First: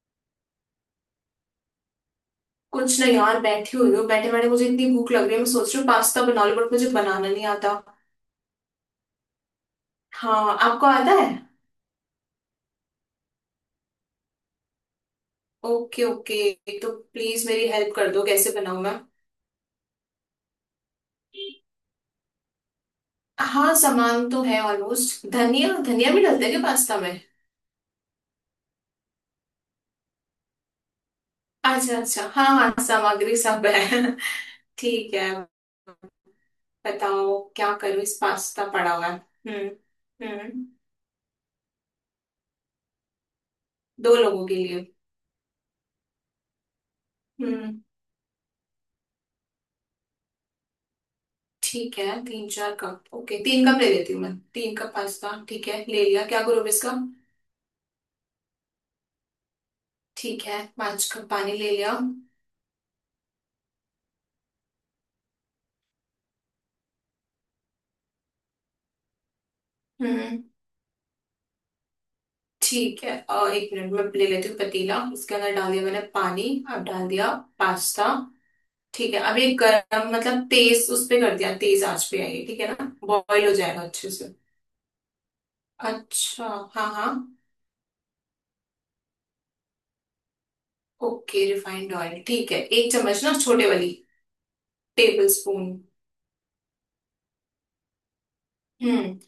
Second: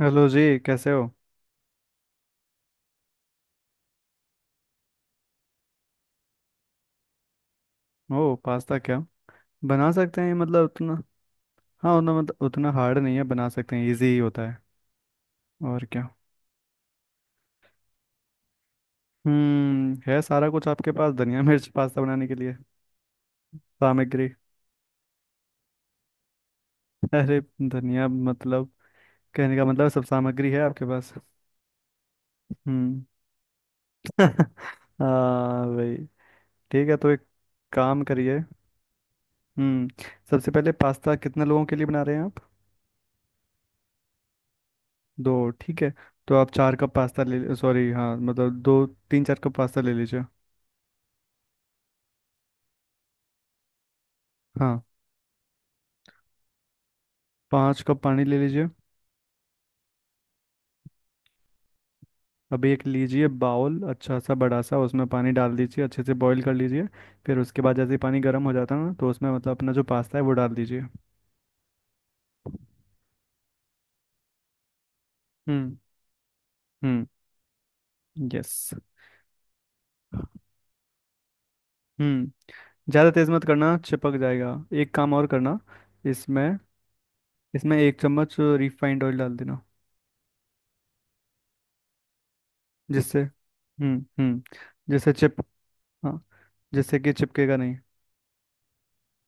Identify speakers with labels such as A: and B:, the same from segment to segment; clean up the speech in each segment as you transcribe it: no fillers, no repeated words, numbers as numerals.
A: Hello जी, कैसे हो।
B: कुछ नहीं यार, बैठी हुई हूँ। बैठे बैठे मुझे इतनी भूख लग रही है, मैं सोच रही हूँ पास्ता बना लूँ, बट मुझे बनाना नहीं आता।
A: ओ पास्ता क्या बना सकते हैं
B: हाँ,
A: मतलब
B: आपको
A: उतना।
B: आता है?
A: हाँ, उतना मतलब उतना हार्ड नहीं है, बना सकते हैं, इजी ही होता है। और
B: ओके
A: क्या,
B: ओके, तो प्लीज मेरी हेल्प कर दो, कैसे बनाऊँ मैं?
A: हम्म, है सारा कुछ आपके पास? धनिया मिर्च पास्ता बनाने के लिए
B: हाँ,
A: सामग्री?
B: सामान तो है ऑलमोस्ट। धनिया, धनिया भी डालते हैं क्या पास्ता में?
A: अरे धनिया मतलब, कहने का मतलब सब सामग्री है आपके पास।
B: अच्छा अच्छा, हाँ हाँ,
A: हम्म।
B: सामग्री सब है। ठीक है।
A: हाँ भाई। ठीक है, तो एक
B: बताओ क्या
A: काम
B: करूँ, इस
A: करिए।
B: पास्ता पड़ा हुआ है। हम्म।
A: हम्म। सबसे
B: हम्म।
A: पहले पास्ता कितने लोगों के लिए बना रहे हैं आप?
B: दो लोगों के लिए।
A: दो, ठीक है। तो आप 4 कप पास्ता ले
B: हम्म,
A: सॉरी हाँ मतलब 2 3 4 कप पास्ता ले लीजिए।
B: ठीक है, 3 4 कप। ओके, 3 कप ले लेती हूँ मैं। तीन
A: हाँ,
B: कप पास्ता ठीक है, ले लिया, क्या करूँ अब इसका?
A: 5 कप पानी ले लीजिए।
B: ठीक है, 5 कप पानी ले लिया।
A: अभी एक लीजिए बाउल अच्छा सा बड़ा सा, उसमें पानी डाल दीजिए, अच्छे से बॉईल कर लीजिए। फिर उसके बाद जैसे ही पानी गर्म हो जाता है ना, तो उसमें मतलब अपना जो पास्ता है वो
B: हम्म,
A: डाल दीजिए।
B: ठीक है, और 1 मिनट में ले लेती हूँ पतीला। उसके अंदर डाल
A: हम्म।
B: दिया मैंने पानी। अब
A: हम्म।
B: डाल दिया पास्ता।
A: यस।
B: ठीक है, अब ये गरम मतलब तेज उस पे कर दिया, तेज आंच पे
A: हम्म,
B: आएगी, ठीक है ना,
A: ज़्यादा तेज़ मत
B: बॉईल हो
A: करना,
B: जाएगा अच्छे
A: चिपक
B: से।
A: जाएगा। एक काम और करना
B: अच्छा।
A: इसमें।
B: हाँ हाँ।
A: इसमें 1 चम्मच रिफाइंड ऑयल डाल देना।
B: ओके, रिफाइंड ऑयल ठीक है, एक
A: जिससे
B: चम्मच ना, छोटे वाली?
A: हम्म, जिससे
B: टेबल
A: चिप,
B: स्पून।
A: हाँ, जिससे कि चिपकेगा नहीं।
B: हम्म,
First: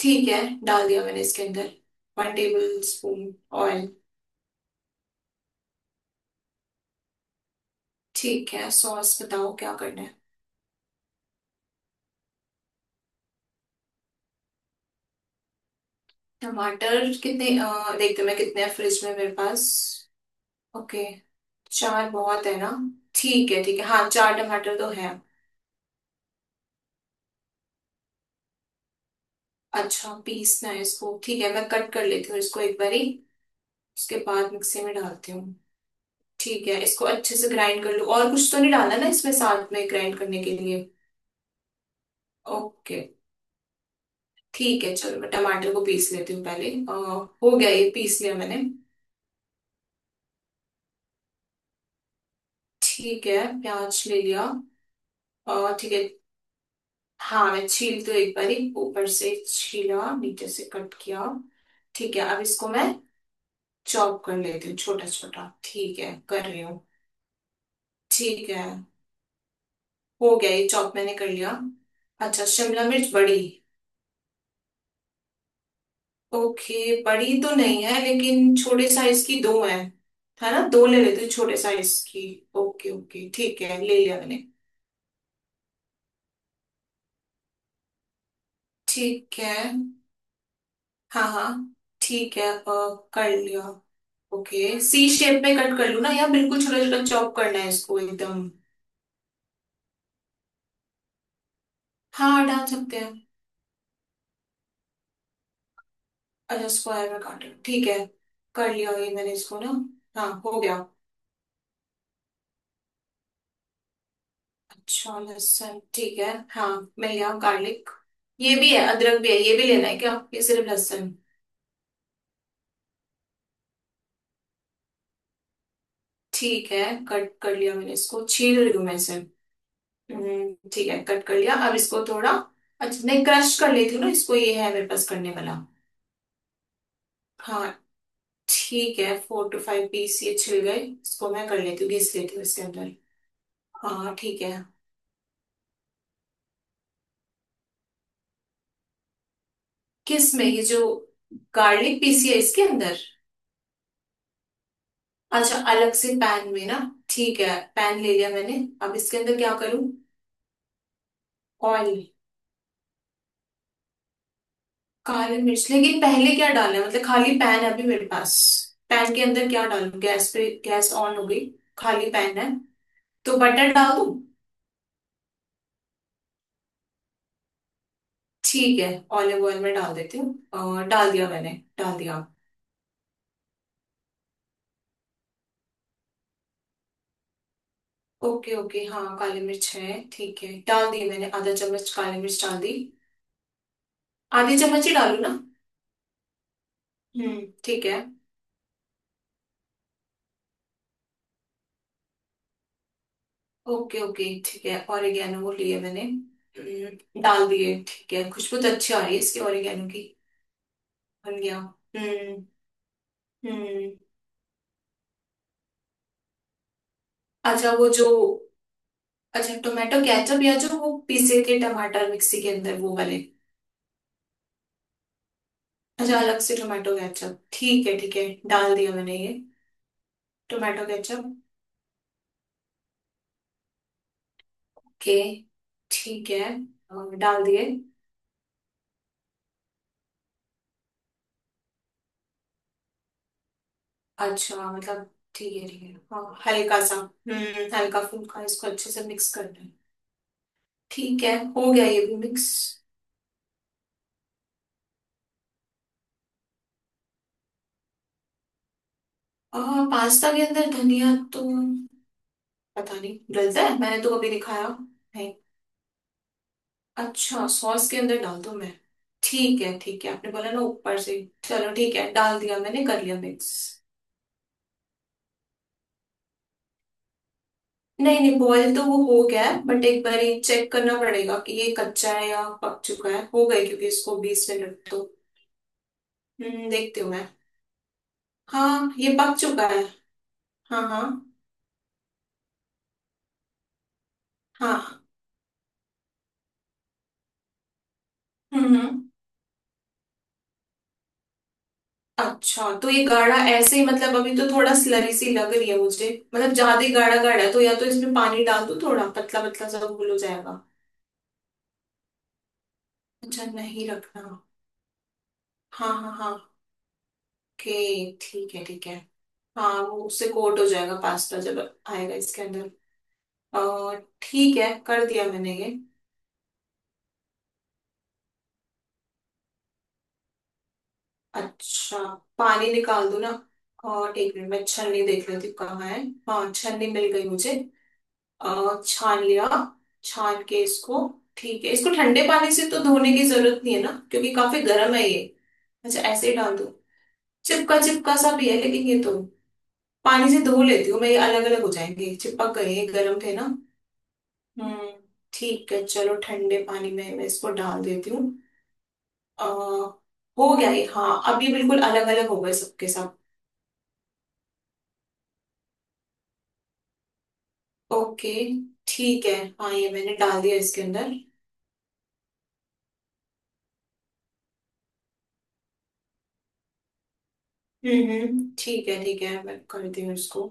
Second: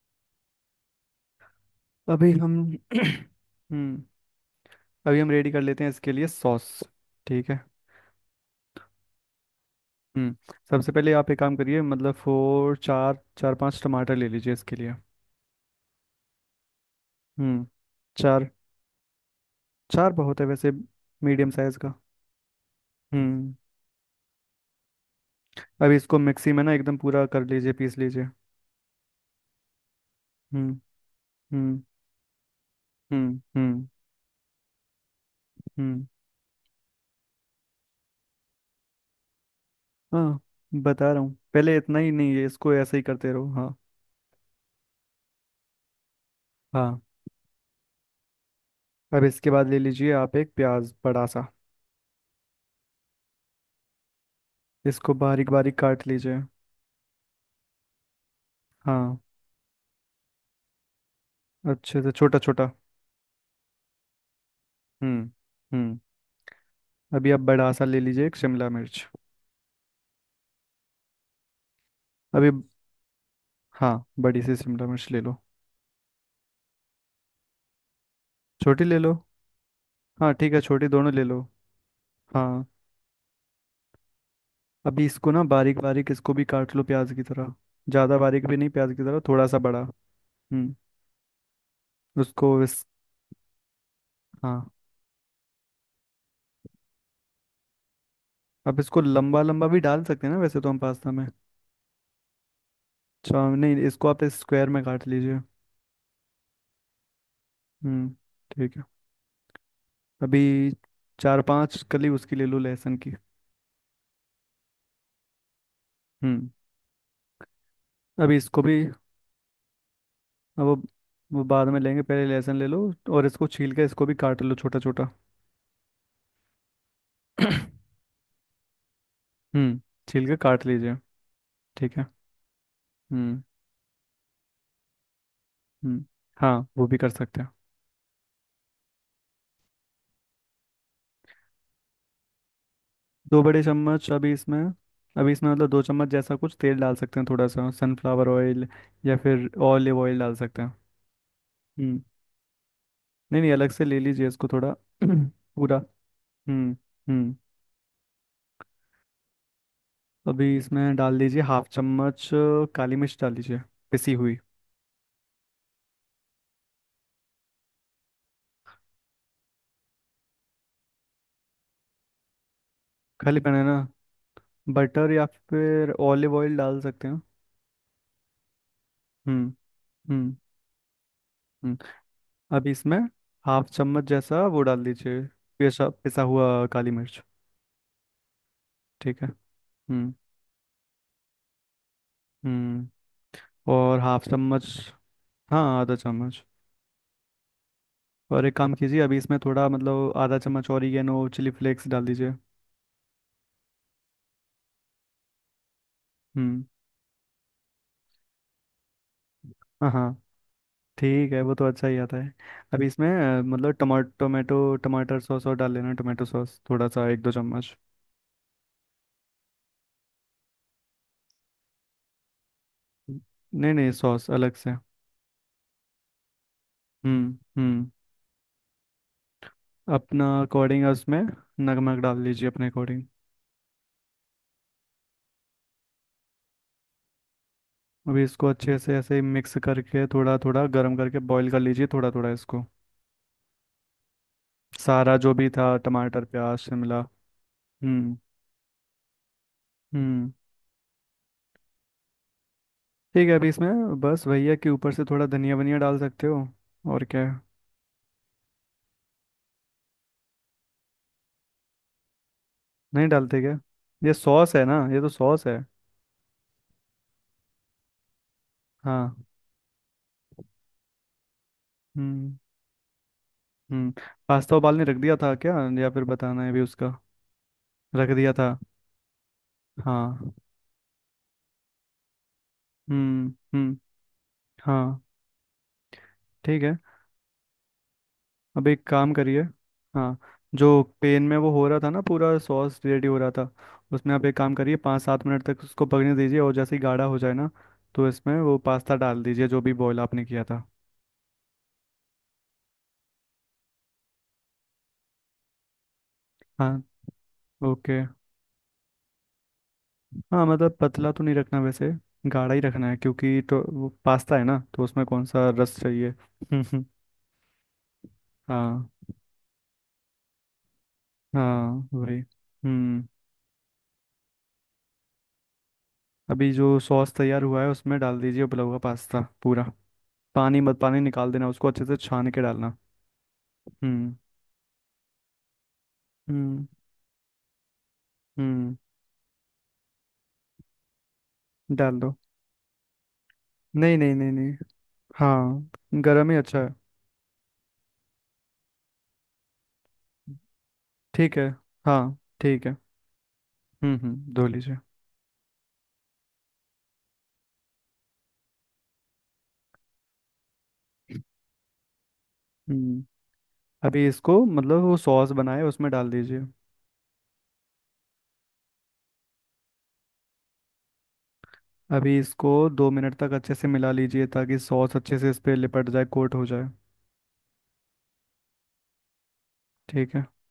B: ठीक है, डाल दिया मैंने इसके अंदर,
A: अभी
B: वन
A: हम
B: टेबल स्पून ऑयल।
A: हम्म, अभी हम रेडी कर लेते हैं इसके लिए सॉस। ठीक है।
B: ठीक है, सॉस बताओ क्या करना है।
A: हम्म। सबसे पहले आप एक काम करिए मतलब फोर 4 4 5 टमाटर ले लीजिए इसके लिए।
B: टमाटर कितने,
A: हम्म।
B: देखते हैं मैं
A: चार,
B: कितने हैं फ्रिज में मेरे पास।
A: चार बहुत है वैसे,
B: ओके।
A: मीडियम साइज का।
B: 4 बहुत है ना? ठीक
A: हम्म।
B: है ठीक है, हाँ, 4 टमाटर तो है।
A: अब इसको मिक्सी में ना एकदम पूरा कर लीजिए, पीस लीजिए।
B: अच्छा, पीसना
A: हम्म।
B: है इसको? ठीक है, मैं
A: हम्म।
B: कट कर लेती हूँ इसको एक बारी,
A: हम्म। हम्म।
B: उसके बाद मिक्सी में डालती हूँ।
A: हम्म।
B: ठीक है, इसको अच्छे से ग्राइंड कर लूँ, और कुछ तो नहीं डालना ना इसमें साथ में ग्राइंड
A: हाँ,
B: करने के लिए?
A: बता रहा हूँ, पहले इतना ही नहीं है इसको, ऐसे
B: ओके,
A: ही करते रहो। हाँ।
B: ठीक है, चलो मैं टमाटर को पीस लेती हूँ पहले।
A: हाँ।
B: हो गया, ये पीस लिया मैंने।
A: अब इसके बाद ले लीजिए आप 1 प्याज बड़ा सा।
B: ठीक है, प्याज ले लिया।
A: इसको बारीक बारीक
B: ठीक है।
A: काट लीजिए।
B: हाँ, मैं छील तो एक बार ही ऊपर
A: हाँ,
B: से छीला, नीचे से कट किया।
A: अच्छे से
B: ठीक है,
A: छोटा
B: अब इसको
A: छोटा।
B: मैं चॉप कर लेती हूँ छोटा
A: हम्म।
B: छोटा।
A: हम्म।
B: ठीक है, कर रही हूँ।
A: अभी आप बड़ा सा ले लीजिए एक
B: ठीक है,
A: शिमला मिर्च
B: हो गया ये चॉप मैंने कर लिया। अच्छा,
A: अभी,
B: शिमला मिर्च बड़ी?
A: हाँ बड़ी सी शिमला मिर्च ले लो।
B: ओके, बड़ी तो नहीं है लेकिन
A: छोटी
B: छोटे
A: ले लो,
B: साइज की दो है।
A: हाँ
B: है
A: ठीक है,
B: ना, दो
A: छोटी
B: ले
A: दोनों
B: लेती
A: ले
B: हूँ
A: लो।
B: छोटे साइज की।
A: हाँ।
B: ओके ओके, ठीक है, ले लिया मैंने।
A: अभी इसको ना बारीक बारीक, इसको भी काट लो प्याज की तरह। ज़्यादा बारीक भी नहीं, प्याज की तरह
B: ठीक
A: थोड़ा सा
B: है।
A: बड़ा। हम्म।
B: हाँ हाँ। ठीक है।
A: उसको इस,
B: कर लिया।
A: हाँ
B: ओके, सी शेप में कट कर लूँ ना, या बिल्कुल छोटा छोटा चॉप करना है इसको एकदम?
A: अब इसको लंबा लंबा भी डाल सकते हैं ना वैसे तो हम पास्ता में।
B: हाँ, डाल सकते हैं।
A: अच्छा नहीं, इसको आप स्क्वायर में काट लीजिए।
B: अच्छा, स्क्वायर में काटे, ठीक है।
A: हम्म।
B: कर
A: ठीक है।
B: लिया ये मैंने, इसको ना। हाँ, हो
A: अभी
B: गया।
A: 4 5 कली उसकी ले लो, लहसुन की।
B: अच्छा, लहसुन, ठीक है,
A: हम्म।
B: हाँ। मिल गया गार्लिक।
A: अभी
B: ये
A: इसको
B: भी
A: भी,
B: है, अदरक भी है, ये भी लेना है क्या, ये
A: अब
B: सिर्फ
A: वो
B: लहसुन?
A: वो बाद में लेंगे, पहले लहसुन ले लो। और इसको छील के, इसको भी काट लो छोटा छोटा।
B: ठीक है, कट कर लिया मैंने, इसको छील रही हूँ मैं इसे।
A: हम्म, छील के काट
B: ठीक
A: लीजिए।
B: है, कट कर लिया, अब
A: ठीक
B: इसको
A: है।
B: थोड़ा, अच्छा नहीं
A: हम्म।
B: क्रश कर लेती हूँ ना इसको, ये है मेरे पास करने वाला।
A: हम्म। हाँ, वो भी कर सकते हैं।
B: हाँ। ठीक है, 4 to 5 पीस ये छिल गए, इसको मैं कर लेती हूँ, घिस लेती हूँ इसके अंदर।
A: 2 बड़े चम्मच
B: हाँ,
A: अभी
B: ठीक है।
A: इसमें। अभी इसमें मतलब 2 चम्मच जैसा कुछ तेल डाल सकते हैं, थोड़ा सा सनफ्लावर ऑयल या फिर ऑलिव ऑयल डाल
B: किस में,
A: सकते
B: ये
A: हैं।
B: जो गार्लिक
A: हम्म।
B: पीसी है इसके अंदर?
A: नहीं नहीं, अलग से ले लीजिए इसको थोड़ा।
B: अच्छा,
A: पूरा।
B: अलग से पैन में
A: हम्म।
B: ना।
A: हम्म।
B: ठीक है, पैन ले लिया मैंने। अब इसके अंदर क्या करूँ?
A: अभी इसमें डाल दीजिए हाफ
B: ऑयल?
A: चम्मच काली मिर्च डाल दीजिए, पिसी हुई।
B: काली मिर्च, लेकिन पहले क्या डालना है, मतलब खाली पैन है अभी मेरे पास। पैन के अंदर क्या डालूं, गैस पे, गैस ऑन हो गई, खाली पैन है, तो
A: खाली
B: बटर
A: बनाना।
B: डाल दूं?
A: बटर या फिर ऑलिव ऑयल डाल सकते हैं।
B: ठीक है, ऑलिव
A: हम्म।
B: ऑयल में डाल देती हूँ।
A: हम्म।
B: डाल दिया मैंने।
A: हम्म।
B: डाल दिया।
A: अब इसमें हाफ चम्मच जैसा वो डाल दीजिए, पिसा पिसा हुआ काली मिर्च।
B: ओके ओके, हाँ,
A: ठीक है।
B: काली मिर्च है,
A: हम्म।
B: ठीक है, डाल दी मैंने, ½ चम्मच काली मिर्च डाल दी।
A: हम्म। और हाफ
B: आधी
A: चम्मच।
B: चम्मच ही डालू ना?
A: हाँ, आधा चम्मच।
B: हम्म, ठीक है।
A: और एक काम कीजिए, अभी इसमें थोड़ा मतलब आधा चम्मच ऑरिगेनो चिली फ्लेक्स डाल दीजिए।
B: ओके ओके, ठीक है, ऑरिगेनो वो लिए मैंने।
A: हम्म।
B: डाल दिए। ठीक है, खुशबू तो अच्छी आ रही है इसकी, ऑरिगेनो
A: हाँ
B: की।
A: हाँ, ठीक
B: बन
A: है, वो
B: गया।
A: तो अच्छा ही आता है।
B: हम्म।
A: अभी इसमें मतलब
B: हम्म।
A: टमा टोमेटो टमाटर सॉस और डाल लेना, टोमेटो सॉस थोड़ा सा, एक दो
B: अच्छा
A: चम्मच
B: वो जो, अच्छा टोमेटो केचप या जो वो पीसे थे टमाटर मिक्सी के अंदर वो वाले?
A: नहीं नहीं, सॉस अलग से।
B: अच्छा, अलग से टोमेटो केचप,
A: हम्म,
B: ठीक है ठीक है, डाल दिया मैंने ये
A: अपना
B: टोमेटो
A: अकॉर्डिंग उसमें
B: केचप
A: नमक डाल लीजिए, अपने अकॉर्डिंग।
B: के। ठीक है, और डाल दिए।
A: अभी इसको अच्छे से ऐसे ही मिक्स करके, थोड़ा थोड़ा गर्म करके बॉईल कर लीजिए थोड़ा थोड़ा इसको।
B: अच्छा मतलब
A: सारा जो भी
B: ठीक है
A: था,
B: ठीक है,
A: टमाटर
B: हाँ
A: प्याज
B: हल्का सा,
A: शिमला।
B: हम्म, हल्का
A: हम्म।
B: फुल्का, इसको अच्छे से मिक्स करना है।
A: हम्म।
B: ठीक है, हो गया ये भी मिक्स।
A: ठीक है, अभी इसमें बस भैया के ऊपर से थोड़ा धनिया वनिया डाल सकते हो। और क्या है?
B: और पास्ता के अंदर धनिया तो पता
A: नहीं
B: नहीं
A: डालते क्या?
B: डलता है, मैंने
A: ये
B: तो कभी नहीं
A: सॉस है
B: खाया
A: ना, ये तो
B: नहीं।
A: सॉस है।
B: अच्छा, सॉस के अंदर डाल दूं मैं?
A: हाँ।
B: ठीक है ठीक है, आपने बोला ना ऊपर से, चलो ठीक है,
A: हम्म।
B: डाल दिया मैंने, कर लिया मिक्स।
A: हम्म। पास्ता उबालने रख दिया था क्या, या फिर बताना है भी उसका? रख
B: नहीं
A: दिया
B: नहीं,
A: था।
B: बॉयल तो वो हो गया है, बट एक बार
A: हाँ।
B: ये चेक करना पड़ेगा कि ये कच्चा है या पक चुका है,
A: हम्म।
B: हो गए
A: हम्म।
B: क्योंकि इसको 20 मिनट
A: हाँ।
B: तो।
A: ठीक है,
B: देखती हूँ मैं।
A: अब एक
B: हाँ,
A: काम
B: ये पक
A: करिए।
B: चुका है।
A: हाँ,
B: हाँ
A: जो
B: हाँ
A: पेन में वो हो रहा था ना, पूरा सॉस रेडी हो रहा था, उसमें आप एक काम करिए, पाँच
B: हाँ।
A: सात मिनट तक उसको पकने दीजिए, और जैसे ही गाढ़ा हो जाए ना तो इसमें वो
B: हम्म
A: पास्ता
B: हम्म।
A: डाल दीजिए जो भी बॉईल आपने किया था।
B: अच्छा, तो ये गाढ़ा ऐसे ही, मतलब अभी तो थोड़ा स्लरी सी लग रही है मुझे, मतलब ज्यादा
A: हाँ।
B: ही गाढ़ा गाढ़ा है, तो या तो
A: ओके।
B: इसमें पानी डाल दो, थोड़ा पतला पतला सा घोल हो
A: हाँ
B: जाएगा।
A: मतलब पतला तो नहीं रखना वैसे, गाढ़ा ही रखना है, क्योंकि
B: अच्छा,
A: तो वो
B: नहीं रखना।
A: पास्ता है ना तो उसमें कौन सा रस
B: हाँ
A: चाहिए।
B: हाँ हाँ। ओके। ठीक है ठीक
A: हाँ,
B: है। हाँ, वो उससे कोट हो जाएगा पास्ता जब
A: हाँ
B: आएगा
A: वही।
B: इसके अंदर।
A: हम्म।
B: अ, ठीक है, कर दिया मैंने ये।
A: अभी जो सॉस तैयार हुआ है उसमें डाल दीजिए उबला हुआ पास्ता पूरा। पानी मत, पानी निकाल देना उसको, अच्छे से
B: अच्छा,
A: छान के
B: पानी
A: डालना।
B: निकाल दूं ना?
A: हम्म।
B: और एक मिनट मैं छन्नी देख लेती हूँ कहाँ है। हाँ,
A: हम्म।
B: छन्नी मिल गई मुझे।
A: हम्म।
B: छान लिया, छान के इसको। ठीक है, इसको
A: डाल दो।
B: ठंडे पानी से तो धोने की जरूरत नहीं है ना,
A: नहीं नहीं नहीं
B: क्योंकि
A: नहीं।
B: काफी गर्म है ये?
A: हाँ,
B: अच्छा, ऐसे
A: गरम ही
B: ही डाल
A: अच्छा
B: दूं?
A: है।
B: चिपका चिपका सा भी है लेकिन ये तो, पानी से धो लेती हूँ मैं, ये
A: ठीक
B: अलग
A: है।
B: अलग हो जाएंगे,
A: हाँ
B: चिपक
A: ठीक है,
B: गए ये गर्म थे ना।
A: हम्म, धो लीजिए।
B: हम्म, ठीक है, चलो ठंडे पानी में मैं इसको डाल देती हूँ। अ, हो गया ये। हाँ, अब ये बिल्कुल अलग अलग हो गए सबके
A: हम्म।
B: सब।
A: अभी इसको मतलब वो सॉस बनाए उसमें डाल दीजिए।
B: ओके, ठीक है। हाँ, ये मैंने डाल दिया इसके अंदर।
A: अभी इसको 2 मिनट तक अच्छे से मिला लीजिए, ताकि सॉस अच्छे से इस पे लिपट जाए, कोट हो जाए।
B: ठीक है ठीक है, मैं कर दी
A: ठीक
B: हूँ
A: है।
B: इसको।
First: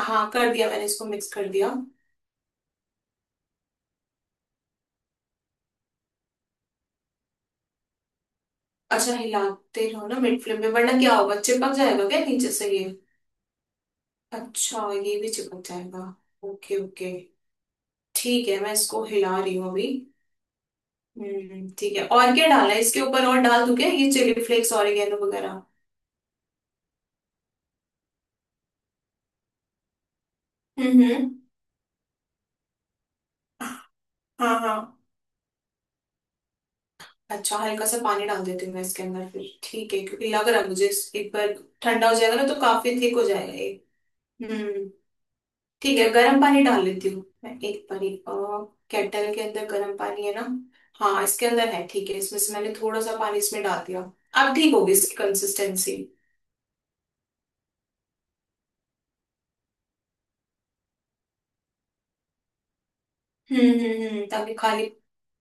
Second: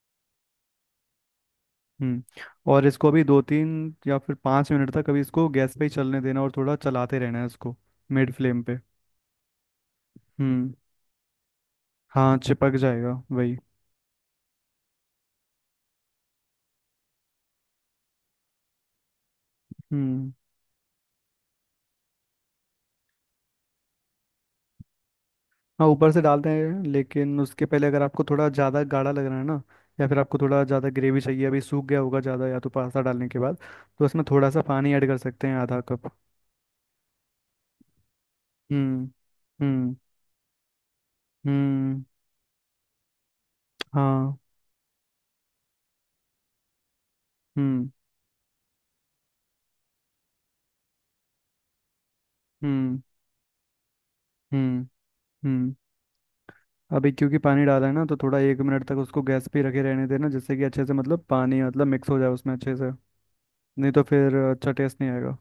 B: हाँ, कर दिया मैंने, इसको मिक्स कर दिया।
A: हम्म। और इसको अभी 2 3 या फिर 5 मिनट तक अभी इसको गैस पे ही चलने देना, और थोड़ा चलाते रहना है इसको, मिड फ्लेम पे।
B: अच्छा, हिलाते रहो ना मिड फ्लेम में,
A: हम्म।
B: वरना क्या होगा, चिपक जाएगा क्या
A: हाँ,
B: नीचे से
A: चिपक
B: ये?
A: जाएगा, वही।
B: अच्छा, ये भी चिपक जाएगा। ओके ओके, ठीक है, मैं इसको हिला रही हूँ अभी।
A: हम्म।
B: हम्म, ठीक है, और क्या डाला है इसके ऊपर, और डाल दूं क्या ये चिली फ्लेक्स ऑरिगेनो वगैरह?
A: हाँ, ऊपर से डालते हैं, लेकिन उसके पहले अगर आपको थोड़ा ज़्यादा गाढ़ा लग रहा है ना, या फिर आपको थोड़ा ज़्यादा ग्रेवी
B: हम्म।
A: चाहिए, अभी सूख गया होगा ज़्यादा या तो पास्ता डालने के बाद, तो उसमें थोड़ा
B: हाँ
A: सा
B: हाँ,
A: पानी ऐड कर सकते हैं, आधा कप।
B: अच्छा, हल्का सा पानी डाल देती हूँ मैं इसके
A: हम्म।
B: अंदर फिर, ठीक
A: हम्म।
B: है, क्योंकि लग रहा है मुझे एक बार
A: हम्म।
B: ठंडा हो जाएगा ना, तो काफी थिक हो जाएगा ये।
A: हाँ।
B: हम्म, ठीक है, गर्म पानी डाल लेती हूँ मैं एक
A: हम्म।
B: बारी। केटल के अंदर गर्म पानी है ना। हाँ, इसके अंदर है, ठीक है, इसमें से मैंने
A: हम्म।
B: थोड़ा सा पानी इसमें डाल दिया। अब ठीक
A: हम्म।
B: होगी इसकी
A: हम्म।
B: कंसिस्टेंसी।
A: अभी क्योंकि पानी डाला है ना तो थोड़ा 1 मिनट तक उसको गैस पे ही रखे रहने देना, जिससे कि अच्छे से मतलब पानी मतलब मिक्स हो जाए उसमें अच्छे से। नहीं तो फिर
B: ताकि
A: अच्छा
B: खाली,
A: टेस्ट नहीं आएगा।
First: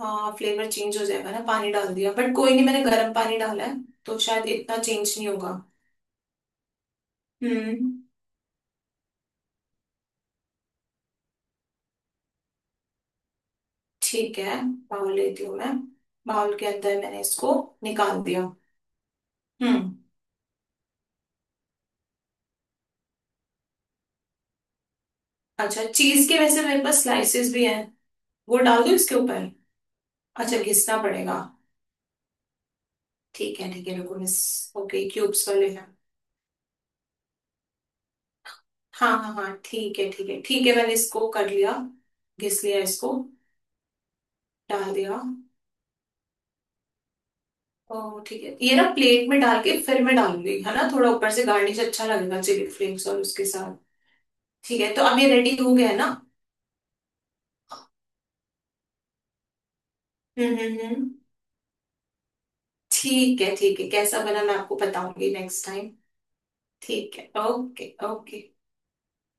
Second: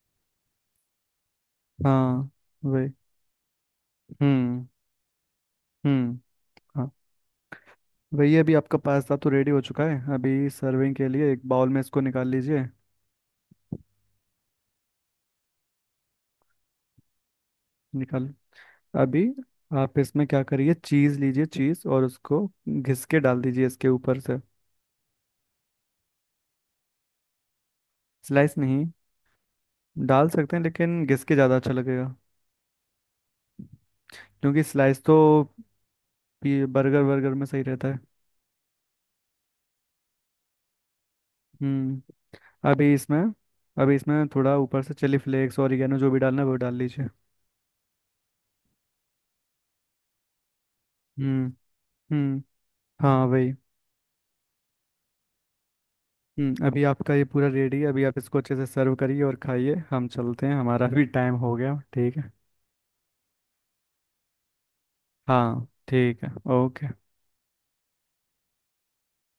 B: हाँ, फ्लेवर चेंज हो जाएगा ना, पानी डाल दिया,
A: हाँ,
B: बट कोई नहीं, मैंने
A: वही।
B: गर्म पानी डाला है तो शायद
A: हम्म।
B: इतना चेंज नहीं होगा।
A: हम्म। हाँ,
B: हम्म,
A: वही। अभी आपका पास्ता तो रेडी हो चुका है, अभी सर्विंग के लिए 1 बाउल में इसको निकाल लीजिए।
B: ठीक है, बाउल लेती हूँ मैं। बाउल के अंदर मैंने इसको निकाल
A: निकाल,
B: दिया।
A: अभी
B: हम्म।
A: आप इसमें क्या करिए, चीज़ लीजिए चीज़ और उसको घिस के डाल दीजिए इसके ऊपर से।
B: अच्छा, चीज के वैसे मेरे पास स्लाइसेस भी हैं,
A: स्लाइस
B: वो डाल
A: नहीं,
B: दूँ इसके ऊपर?
A: डाल सकते
B: अच्छा,
A: हैं
B: घिसना
A: लेकिन घिस के
B: पड़ेगा?
A: ज़्यादा अच्छा लगेगा।
B: ठीक है ठीक है, रुको मिस।
A: क्योंकि स्लाइस
B: ओके,
A: तो
B: क्यूब्स वाले हैं।
A: ये बर्गर वर्गर में सही रहता है।
B: हाँ हाँ हाँ, ठीक है ठीक है ठीक है, मैंने इसको कर लिया,
A: हम्म।
B: घिस लिया
A: अभी
B: इसको।
A: इसमें, अभी इसमें थोड़ा ऊपर
B: डाल
A: से चिली
B: दिया।
A: फ्लेक्स और ऑरिगेनो जो भी डालना है वो डाल लीजिए।
B: ओ, ठीक है, ये ना प्लेट में डाल के फिर मैं डालूंगी है ना, थोड़ा ऊपर से
A: हम्म।
B: गार्निश अच्छा लगेगा,
A: हम्म।
B: चिली फ्लेक्स और
A: हाँ
B: उसके
A: वही।
B: साथ। ठीक है, तो अब ये रेडी हो गया है ना?
A: हम्म, अभी आपका ये पूरा रेडी है, अभी आप इसको अच्छे से सर्व करिए और खाइए, हम चलते हैं, हमारा भी
B: हम्म,
A: टाइम हो गया, ठीक है।
B: ठीक है ठीक है, कैसा बना मैं आपको बताऊंगी
A: हाँ
B: नेक्स्ट टाइम।
A: ठीक है, ओके।
B: ठीक है, ओके ओके।